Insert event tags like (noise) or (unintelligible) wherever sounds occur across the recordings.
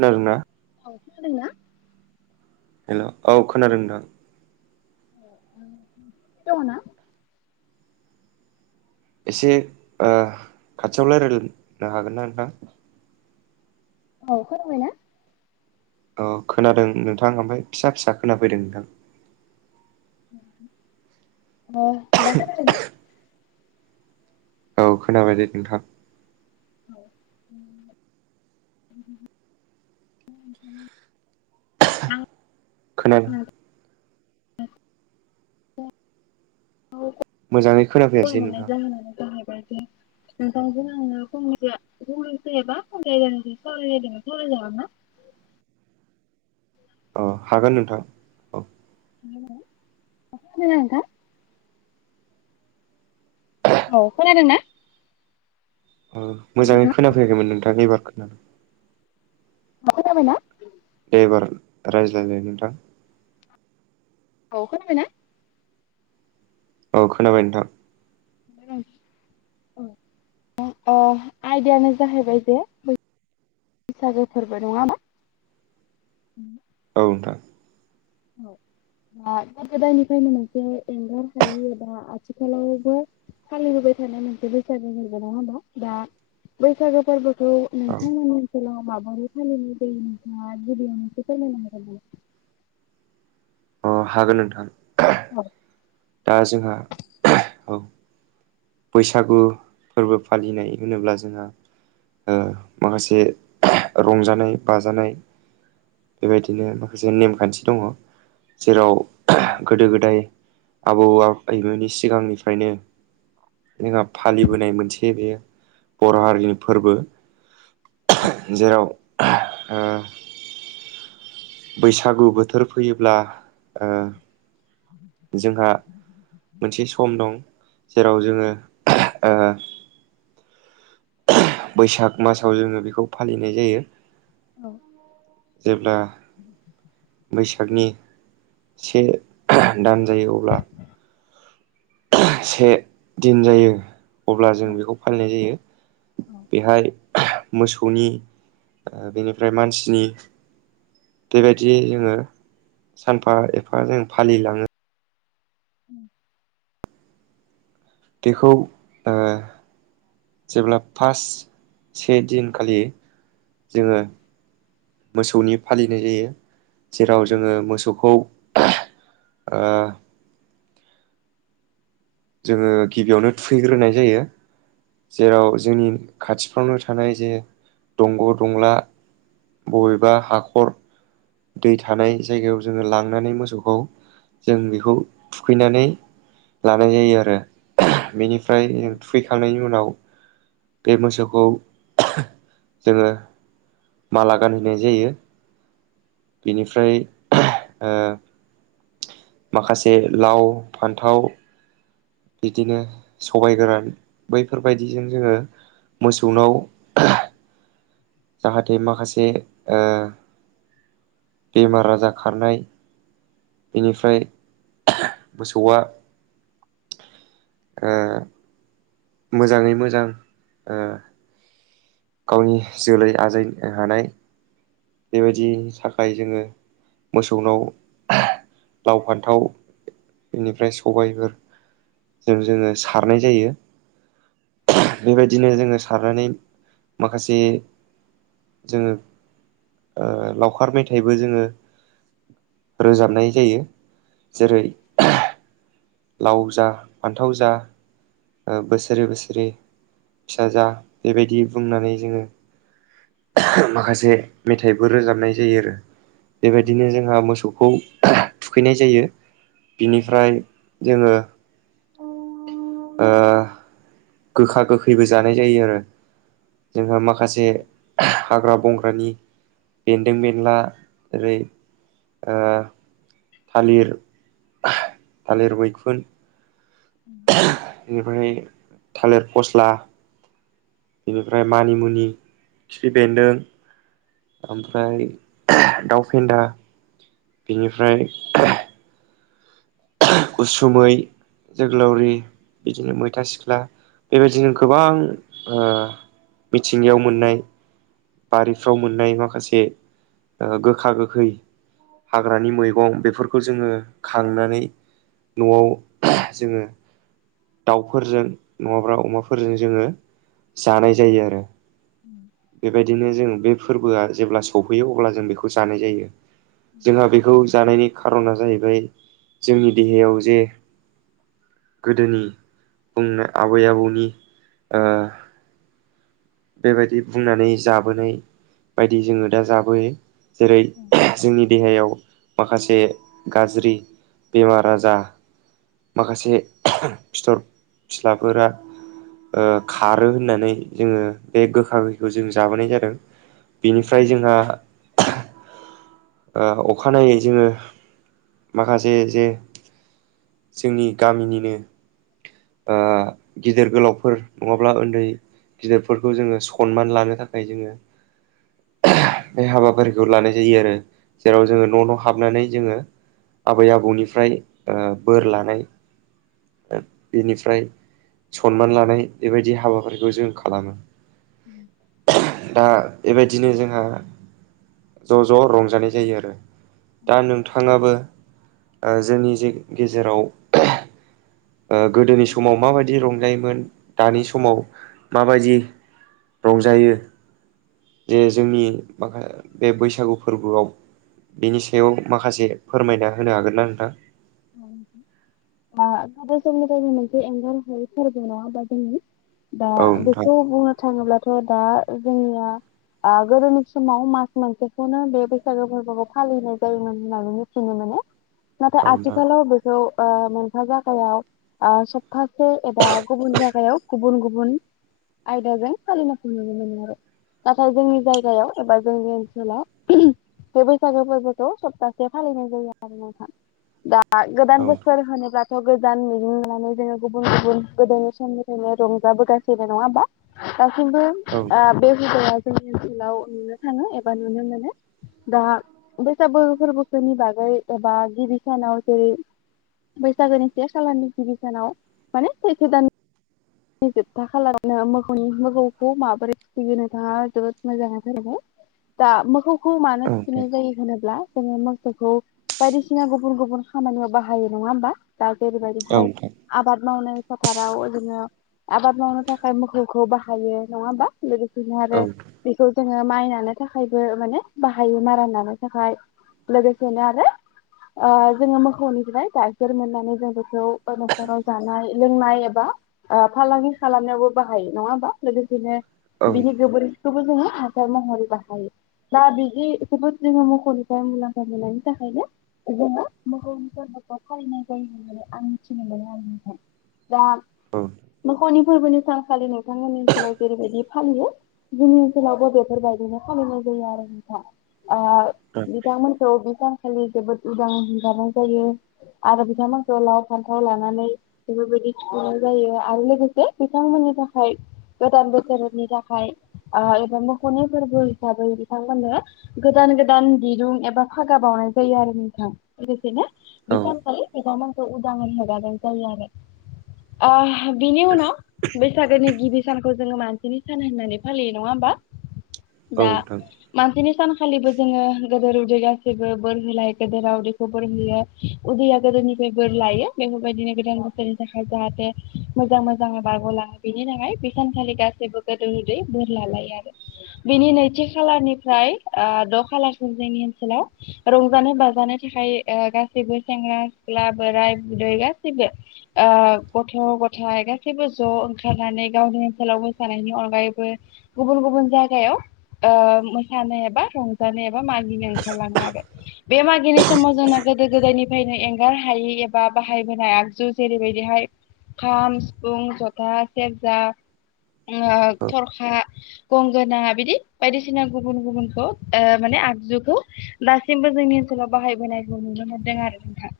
नादोंना? औ खोनादों ना? हेल' औ खोनादों नोंथां। दङ' ना? एसे ओ खाथियाव रायलायलानो हागोन ना नोंथां? औ खोनाबाय ना? औ खोनादों नोंथां। ओमफाय फिसा फिसा खोनाफैदों नोंथां। अ दा खोनाबाय ना? औ खोनाबाय दे नोंथां। औ। आं खोनादो। नोंथांखौ मोजाङै कल खोनाफैयासै हरनाय नोंथां जाहोनानो जाहैबायदि नोंथांजों आङो फंनैसो (unintelligible) अ हागोन नोंथां। औ (unintelligible) नोंथां? औ खोनादों ना? ओ मोजाङै नोंथां खोनाफैयाखैमोन नोंथां एबार खोनादों। दा खोनाबायना? दे एबार रायज्लायलाय नोंथां। औ खोनाबायना? औ खोनाबाय नोंथां। उम औ। अ अ आयदायानो जाहैबाय जे बै सागो फोरबो। नङा होमा? औ नोंथां। औ दा गोदो गोदायनिफ्रायनो मोनसे एंगार हायि एबा आथिखालावबो फालिबोबाय थानाय मोनसे बैसागो फोरबो नङा होमबा? दा बैसागो फोरबो खौ औ नोंथांमोननि ओनसोलाव माबोरै फालिनाय नोंथाङा गिबियावनो एसे फोरमायनो हागोन ना? अ हागोन नोंथां। औ। दा जोंहा औ। बैसागु फोरबो फालिनाय होनोब्ला जोंहा ओ माखासे रंजानाय बाजानाय बेबायदिनो माखासे नेमखान्थि दङ'। जेराव औ गोदो गोदाय आबौ आबैमोननि सिगांनिफायनो जोंहा फालिबोनाय मोनसे बेयो बर' हारिनि फोरबो। जेराव ओ बैसागु बोथोर फैयोब्ला ओ जोंहा मोनसे सम दं जेराव जोङो ओ बैसाग मासाव जोङो बेखौ फालिनाय जायो। जेब्ला बैसागनि से दान जायो अब्ला से दिन जायो अब्ला जों औ बेखौ फालिनाय जायो। बेहाय मोसौनि ओ बेनिफ्राय मानसिनि बेबायदि जोङो सानफा एफा जों फालिलाङो। (inaudible) बेखौ ओ जेब्ला पास से दिन खालि जोङो मोसौनि फालिनाय जायो। जेराव औ जोङो मोसौखौ ओ जोङो गिबियावनो थुखैग्रोनाय जायो। जेराव जोंनि खाथिफ्रावनो थानाय जे दंग' दंला। बबेबा हाखर दै थानाय जायगायाव जोङो लांनानै मोसौखौ जों बेखौ थुखैनानै लांनाय जायो आरो बेनिफ्राय जों थुखैखांनायनि उनाव बे मोसौखौ जोङो माला गानहोनाय जायो बेनिफ्राय ओ माखासे लाव फान्थाव बिदिनो सबाइ गोरान बैफोरबायदिजों जोङो मोसौनाव जाहाथे माखासे ओ बेमार आजार खारनाय बेनिफ्राय मोसौआ ओ मोजाङै मोजां ओ गावनि जोलै आजायनो हानाय बेबायदि थाखाय जोङो मोसौनाव लाव फान्थाव बेनिफ्राय सबायफोर जों जोङो सारनाय जायो बेबायदिनो जोङो सारनानै माखासे जोङो ओ लावखार मेथाइबो जोङो रोजाबनाय जायो जेरै लाव जा फान्थाव जा ओ बोसोरे बोसोरे फिसा जा बेबायदि बुंनानै जोङो माखासे मेथाइबो रोजाबनाय जायो आरो बेबायदिनो जोंहा मोसौखौ थुखैनाय जायो बिनिफ्राय जोङो ओ गोखा गोखैबो जानाय जायो आरो जोंहा माखासे हाग्रा बंग्रानि बेन्दों बेनला ओरै ओ थालिर थालिर मैखुन (inaudible) बेनिफ्राय थालिर फस्ला बेनिफ्राय मानिमुनि खिफि बेन्दों। ओमफ्राय दाउ फेन्दा बेनिफ्राय उसुमै जोगोलावरि बिदिनो मैथा सिख्ला। बेबायदिनो गोबां ओ मिथिंगायाव मोननाय। बारिफ्राव मोननाय माखासे ओ गोखा गोखै। हाग्रानि मैगं बेफोरखौ जोङो खांनानै न'आव जोङो दाउफोरजों नङाब्ला अमाफोरजों जोङो जानाय जायो आरो (inaudible) बेबायदिनो जों बे फोरबोआ जेब्ला सफैयो अब्ला जों बेखौ जानाय जायो। जोंहा बेखौ जानायनि खार'ना जाहैबाय जोंनि देहायाव जे गोदोनि बुंनो आबै आबौनि ओ बेबायदि बुंनानै जाबोनाय बायदि जोङो दा जाबोयो। जेरै औ जोंनि देहायाव माखासे गाज्रि बेमार आजा माखासे (unintelligible) फिथर फिस्लाफोरा ओ खारो होननानै जोङो बे गोखा गोखैखो जों जाबोनाय जादों बेनिफ्राय जोंहा (unintelligible) ओ अखानायै जोङो माखासे जे जोंनि गामिनिनो ओ गिदिर गोलावफोर नङाब्ला ओन्दै फोरखौ जोङो सनमान लानो थाखाय जोङो (unintelligible) बे हाबाफारिखौ लानाय जायो आरो जेराव जोङो न' न' हाबनानै जोङो आबै आबौनिफ्राय ओ बोर लानाय ओ बेनिफ्राय सनमान लानाय बेबायदि हाबाफारिखौ जों खालामो (inaudible) (unintelligible) दा बेबायदिनो जोंहा ज' ज' रंजानाय जायो आरो दा नोंथाङाबो ओ जोंनि जे गेजेराव ओ गोदोनि समाव माबायदि रंजायोमोन दानि समाव माबायदि रंजायो जे जोंनि माखा बे बैसागु फोरबोआव बिनि सायाव माखासे फोरमायना होनो हागोन ना नोंथां? औ आ (unintelligible) मोनसे एंगार हायै फोरबो नङा ओमबा जोंनि दा औ नोंथां बेखौ बुंनो थाङोब्लाथ' दा जोंनिया गोदोनि समाव मास मोनसेखौनो बे बैसागो फोरबोखौ फालिनाय जायोमोन होननानै मिथिनो मोनो (inaudible) नाथाय आथिखालाव बेखौ ओ मोनफा जागायाव आ सप्तासे एबा गुबुन जायगायाव गुबुन गुबुन आयदाजों फालिनायखौ नुनो मोनो आरो नाथाय जोंनि जायगायाव एबा जोंनि ओनसोलाव (unintelligible) बे बैसागोफोरबोखौ सप्तासे फालिनाय जायो आरो नोंथां आ गोदान नोंथां बोसोर होनोब्ला स'गोजान मिजिं लानानै जोङो गुबुन गुबुन गोदोनि समनिफ्रायनो रंजाबोगासिनो नङा होमबा दासिमबो औ ओ बे हुदाया जोंनि ओनसोलाव नुनो थाङो एबा नुनो मोनो दा बैसाबो फोरबोफोरनि बागै एबा गिबि सानाव जेरै बैसागोनि से खालारनि गिबि सानाव माने सैथो दान बे जोबथा खालारावनो मोखौनि मोखौखौ माबोरै फिसियो नोंथाङा जोबोद मोजाङैनो फोरमायबाय दा मोखौखौ मानो औ थुखैनाय नोंथां जायो होनोब्ला जोङो मोसौखौ बायदिसिना गुफ गुबुन गुबुन खामानियाव बाहायो नङा होमबा दा औ जेरैबायदिहाय नोंथां आबाद मावनाय फोथाराव जोङो आबाद मावनो थाखाय मोखौखौ बाहायो नङा होमबा? लोगोसेनो आरो बेखौ जोङो माइ नानो थाखायबो माने बाहायो मारा नानो थाखाय लोगोसेनो आरो ओ जोङो मोखौनिफा्य जाय गाइखेर मोननानै जों बेखौ न'खराव जानाय लोंनाय एबा ओ फालांगि खालामनायावबो बाहायो नङा होमबा लोगोसेनो औ बिनि गोबोर खिखौबो जोङो हासार महरै बाहायो दा बिदिखोबोद जोङो मोखौनिफ्राय मुलाम्फा मोननायनि थाखायनो जोङो मोखौनि फोरबोखौ फालिनाय जायो होननानै आं मिथिनो मोनदों आरो नोंथां दा औ नोंथां औ नोंथां मोखौनि फोरबोनि सानखालि नोंथांमोननि ओनसोलाव जेरैबायदि फालियो जोंनि ओनसोलावबो बेफोरबायदिनो फालिनाय जायो आरो नोंथां ओ बिथांमोनखौ बे सानखालि जोबोद उदांङै हेंगारनाय जायो। आरो बिथांमोनखौ लाव, फान्थाव लानानै बेफोरबायदि थुखैनाय जायो आरो लोगोसे बिथांमोननि थाखाय गोदान बोसोरोनि थाखाय एबा मोखौनि फोरबो हिसाबै बिथांमोननो गोदान गोदान दिरुं एबा फागा बावनाय जायो आरो नों बिदिनो बे औ सानखालि बिथांमोनखौ उदाङै हेगारना होनाय जायो आरो। ओ बिनि उनाव बैसागोनि गिबि सानखौ जोङो मानसिनि सान होननानै फालियो नङा होमबा? दा नोंथां औ मानसिनि सानखालिबो जोङो गोदो उदै गाैबो बोर होलाय गोदेरा उदैखौ बोरहयो उदैया गोदोनिफ्राय बोर लायो बेफोरबायदिनो गोदान थाखाय जाहाथे मोजां मोजाङै बारग'लाङो बेनि थाखाय बे सानखालि गासैबो गेदेर उन्दै बोर लालायो आरो। बिनि नैथि खालारनिफ्राय ओ द' खालारसिम जोंनि ओनसोलाव रंजानो बाज जानो थाखाय गाैबो सेंग्रा सिख्ला बोराय बुरै गासैबो गथ' गथायाइ गासैबो ज' ओंखारनानै गावनि ओनसोलाव मोसानायनि अनगायैबो गुबुन गुबुन जायगायाव ओ मोसानो एबा रंजानो एबा मागिनो ओंखारलाङो आरो बे मा गिनाय समाव जोंना गोदो गोदायनिफ्रायनो एंगार हायि एबा बाहायबोनाय आगजु जेरैबायदिहाय खाम, सिफुं, जथा, सेरजा, ओ थरखा गंग नाङा बिदि बायदिसिना गुबुन गुबुनखौ माने आगजुखौ दासिमबो जोंनि ओनसोलाव बाहायबोनायखौ नुनो मोनदों आरो नोंथा।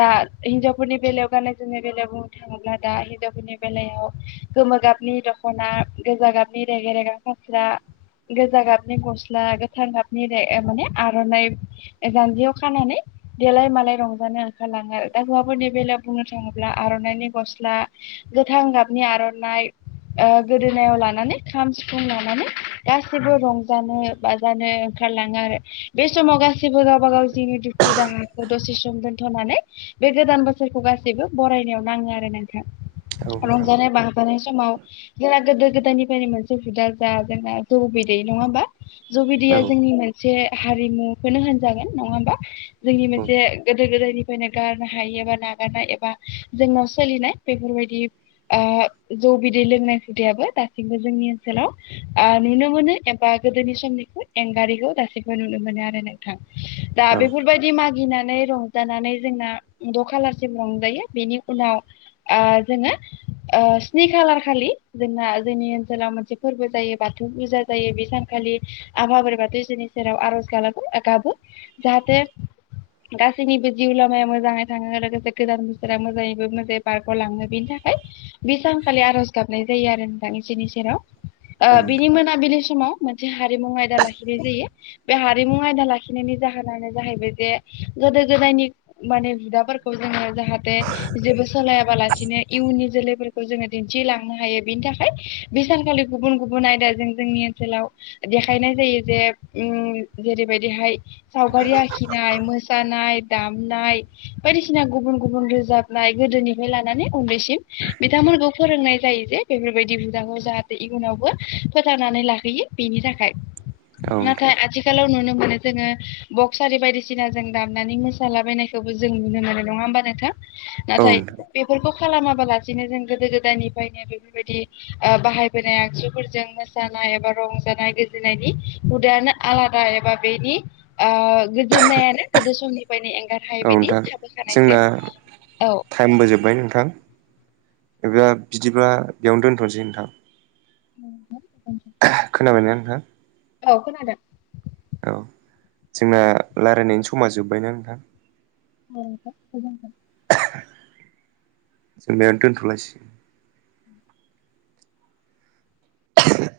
दा हिन्जावफोरनि बेलायाव गाननाय जोमनाय बेलायाव बुंनो थाङोब्ला दा हिनजावफोरनि बेलायाव गोमो गाबनि दख'ना गोजा गाबनि रेगे रेगां फास्रा गोजा गाबनि गस्ला गोथां गाबनि माने आर'नाइ जानजियाव खानानै देलाय मालाय रंजानो ओंखारलाङो दा हुवफोरनि बेलायाव बुंनो थाङोब्ला आर'नाइनि गस्ला गोथां गाबनि आर'नाइ गोदोनायाव लानानै खाम सिफुं लानानै गाैबो रंजानो बाजानो ओंखारलाङो आरो बे समाव गास सिबो गावबा गाव जिउनि दुखु दाहाखौ दसे सम दोन्थ'नानै बे गोदान बोसोरखौ गासैबो बरायनायाव नाङो आरो नोंथां रंजानाय बा जानाय समाव जोंना गोदो गोदायनिफ्रायनो मोनसे हुदा जा जोंना जौ बिदै नङा होमबा? जौ बिदिया जोंनि मोनसे हारिमुखौनो होनजागोन नङा होमबा? जोंनि मोनसे गोदो गोदायनि नो गारनो हायो एबा नागारनाय एबा जोंनाव सोलिनाय बेफोरबायदि जौ बिदै लोंनाय हुदाबो दासिमबो जोंनि ओनसोलाव नुनो मोनो एबा गोदोनि समनिखौ एंगारिखौ दासिबो नुनो मोनो आरो नों थां दा औ बेफोरबायदि मागिनानै रं जानानै जोंना द' खालारसिम रंजायो बेनि उनाव जोङो ओ स्नि खालार खालि जोंना जोंनि ओनसोलाव मोनसे फोरबो जायो बाथौ फुजा जायो बे सानखालि आफा बाथौ बोराइनि सेराव आर'ज खालामो गाबो जाहाथे गासैनिबो जिउ लामाया मोजाङै थाङो लोगोसे गोदान बोसोरा मोजाङैबो मोजां बारग' लाङो बेनि थाखाय बे सानखालि आर'ज गाबनाय जायो आरो नोंथां इसोरनि सेराव। औ नोंथां औ नोंथां ओ बिनि मोनाबिलि समाव मोनसे हारिमु आयदा लाखिनाय जायो बे हारिमु आयदा ला लाखिनायनि जाहोनानो जाहैबाय जे गोदो गोदायनि माने हुदाफोरखौ जोङो जाहाथे जेबो सलायाबा लासिनो इयुननि जोलैफोरखौ जोङो दिन्थिलांनो हायो बिनि थाखाय बे सानखालि गुबुन गुबुन आयदा जों जोंनि ओनसोलाव देखायनाय जायो जे उम जेरैबायदिहाय सावगारि आखिनाय, मोसानाय, दामनाय बायदिसिना गुबुन गुबुन रोजाबनाय गोदोनिफ्राय लानानै उन्दैसिम बिथांमोनखौ फोरोंनाय जायो जे बेफोरबायदि हुदाखौ जाहाथे इयुनावबो फोथांनानै लाखैयो बेनि थाखाय। औ नोंथां नाथाय आथिखालाव नुनो मोनो जोङो बक्स आरि बायदिसिना जों दामनानै मोसालाबायनायखौबो जों नुनो मोनो नङा होमबा नोंथां? औ नाथाय बेफोरखौ खालामाबालासिनो जों गोदो गोदायनिफ्रायनो बेफोरबायदि बाहायबोनाय आगजुफोरजों मोसानाय एबा रंजानाय गोजोननायनि हुदायानो आलादा एबा बेनि ओ गोजोननायानो गोदो समनिफ्रायनो एंगार हायोय बिदि नोंथां थाबोखानायसो जोंना औ टाइमबो जोबबाय नोंथां ए बिदिब्ला बेयावनो दोनथ'सै नोंथां (unintelligible) खोनाबायना नोंथां औ खोनादों औ जोंना रायज्लायनायनि समा जोब्बायना नोंथां औ गोजोनथों (inaudible) (unintelligible) दोनथ'लासि (inaudible)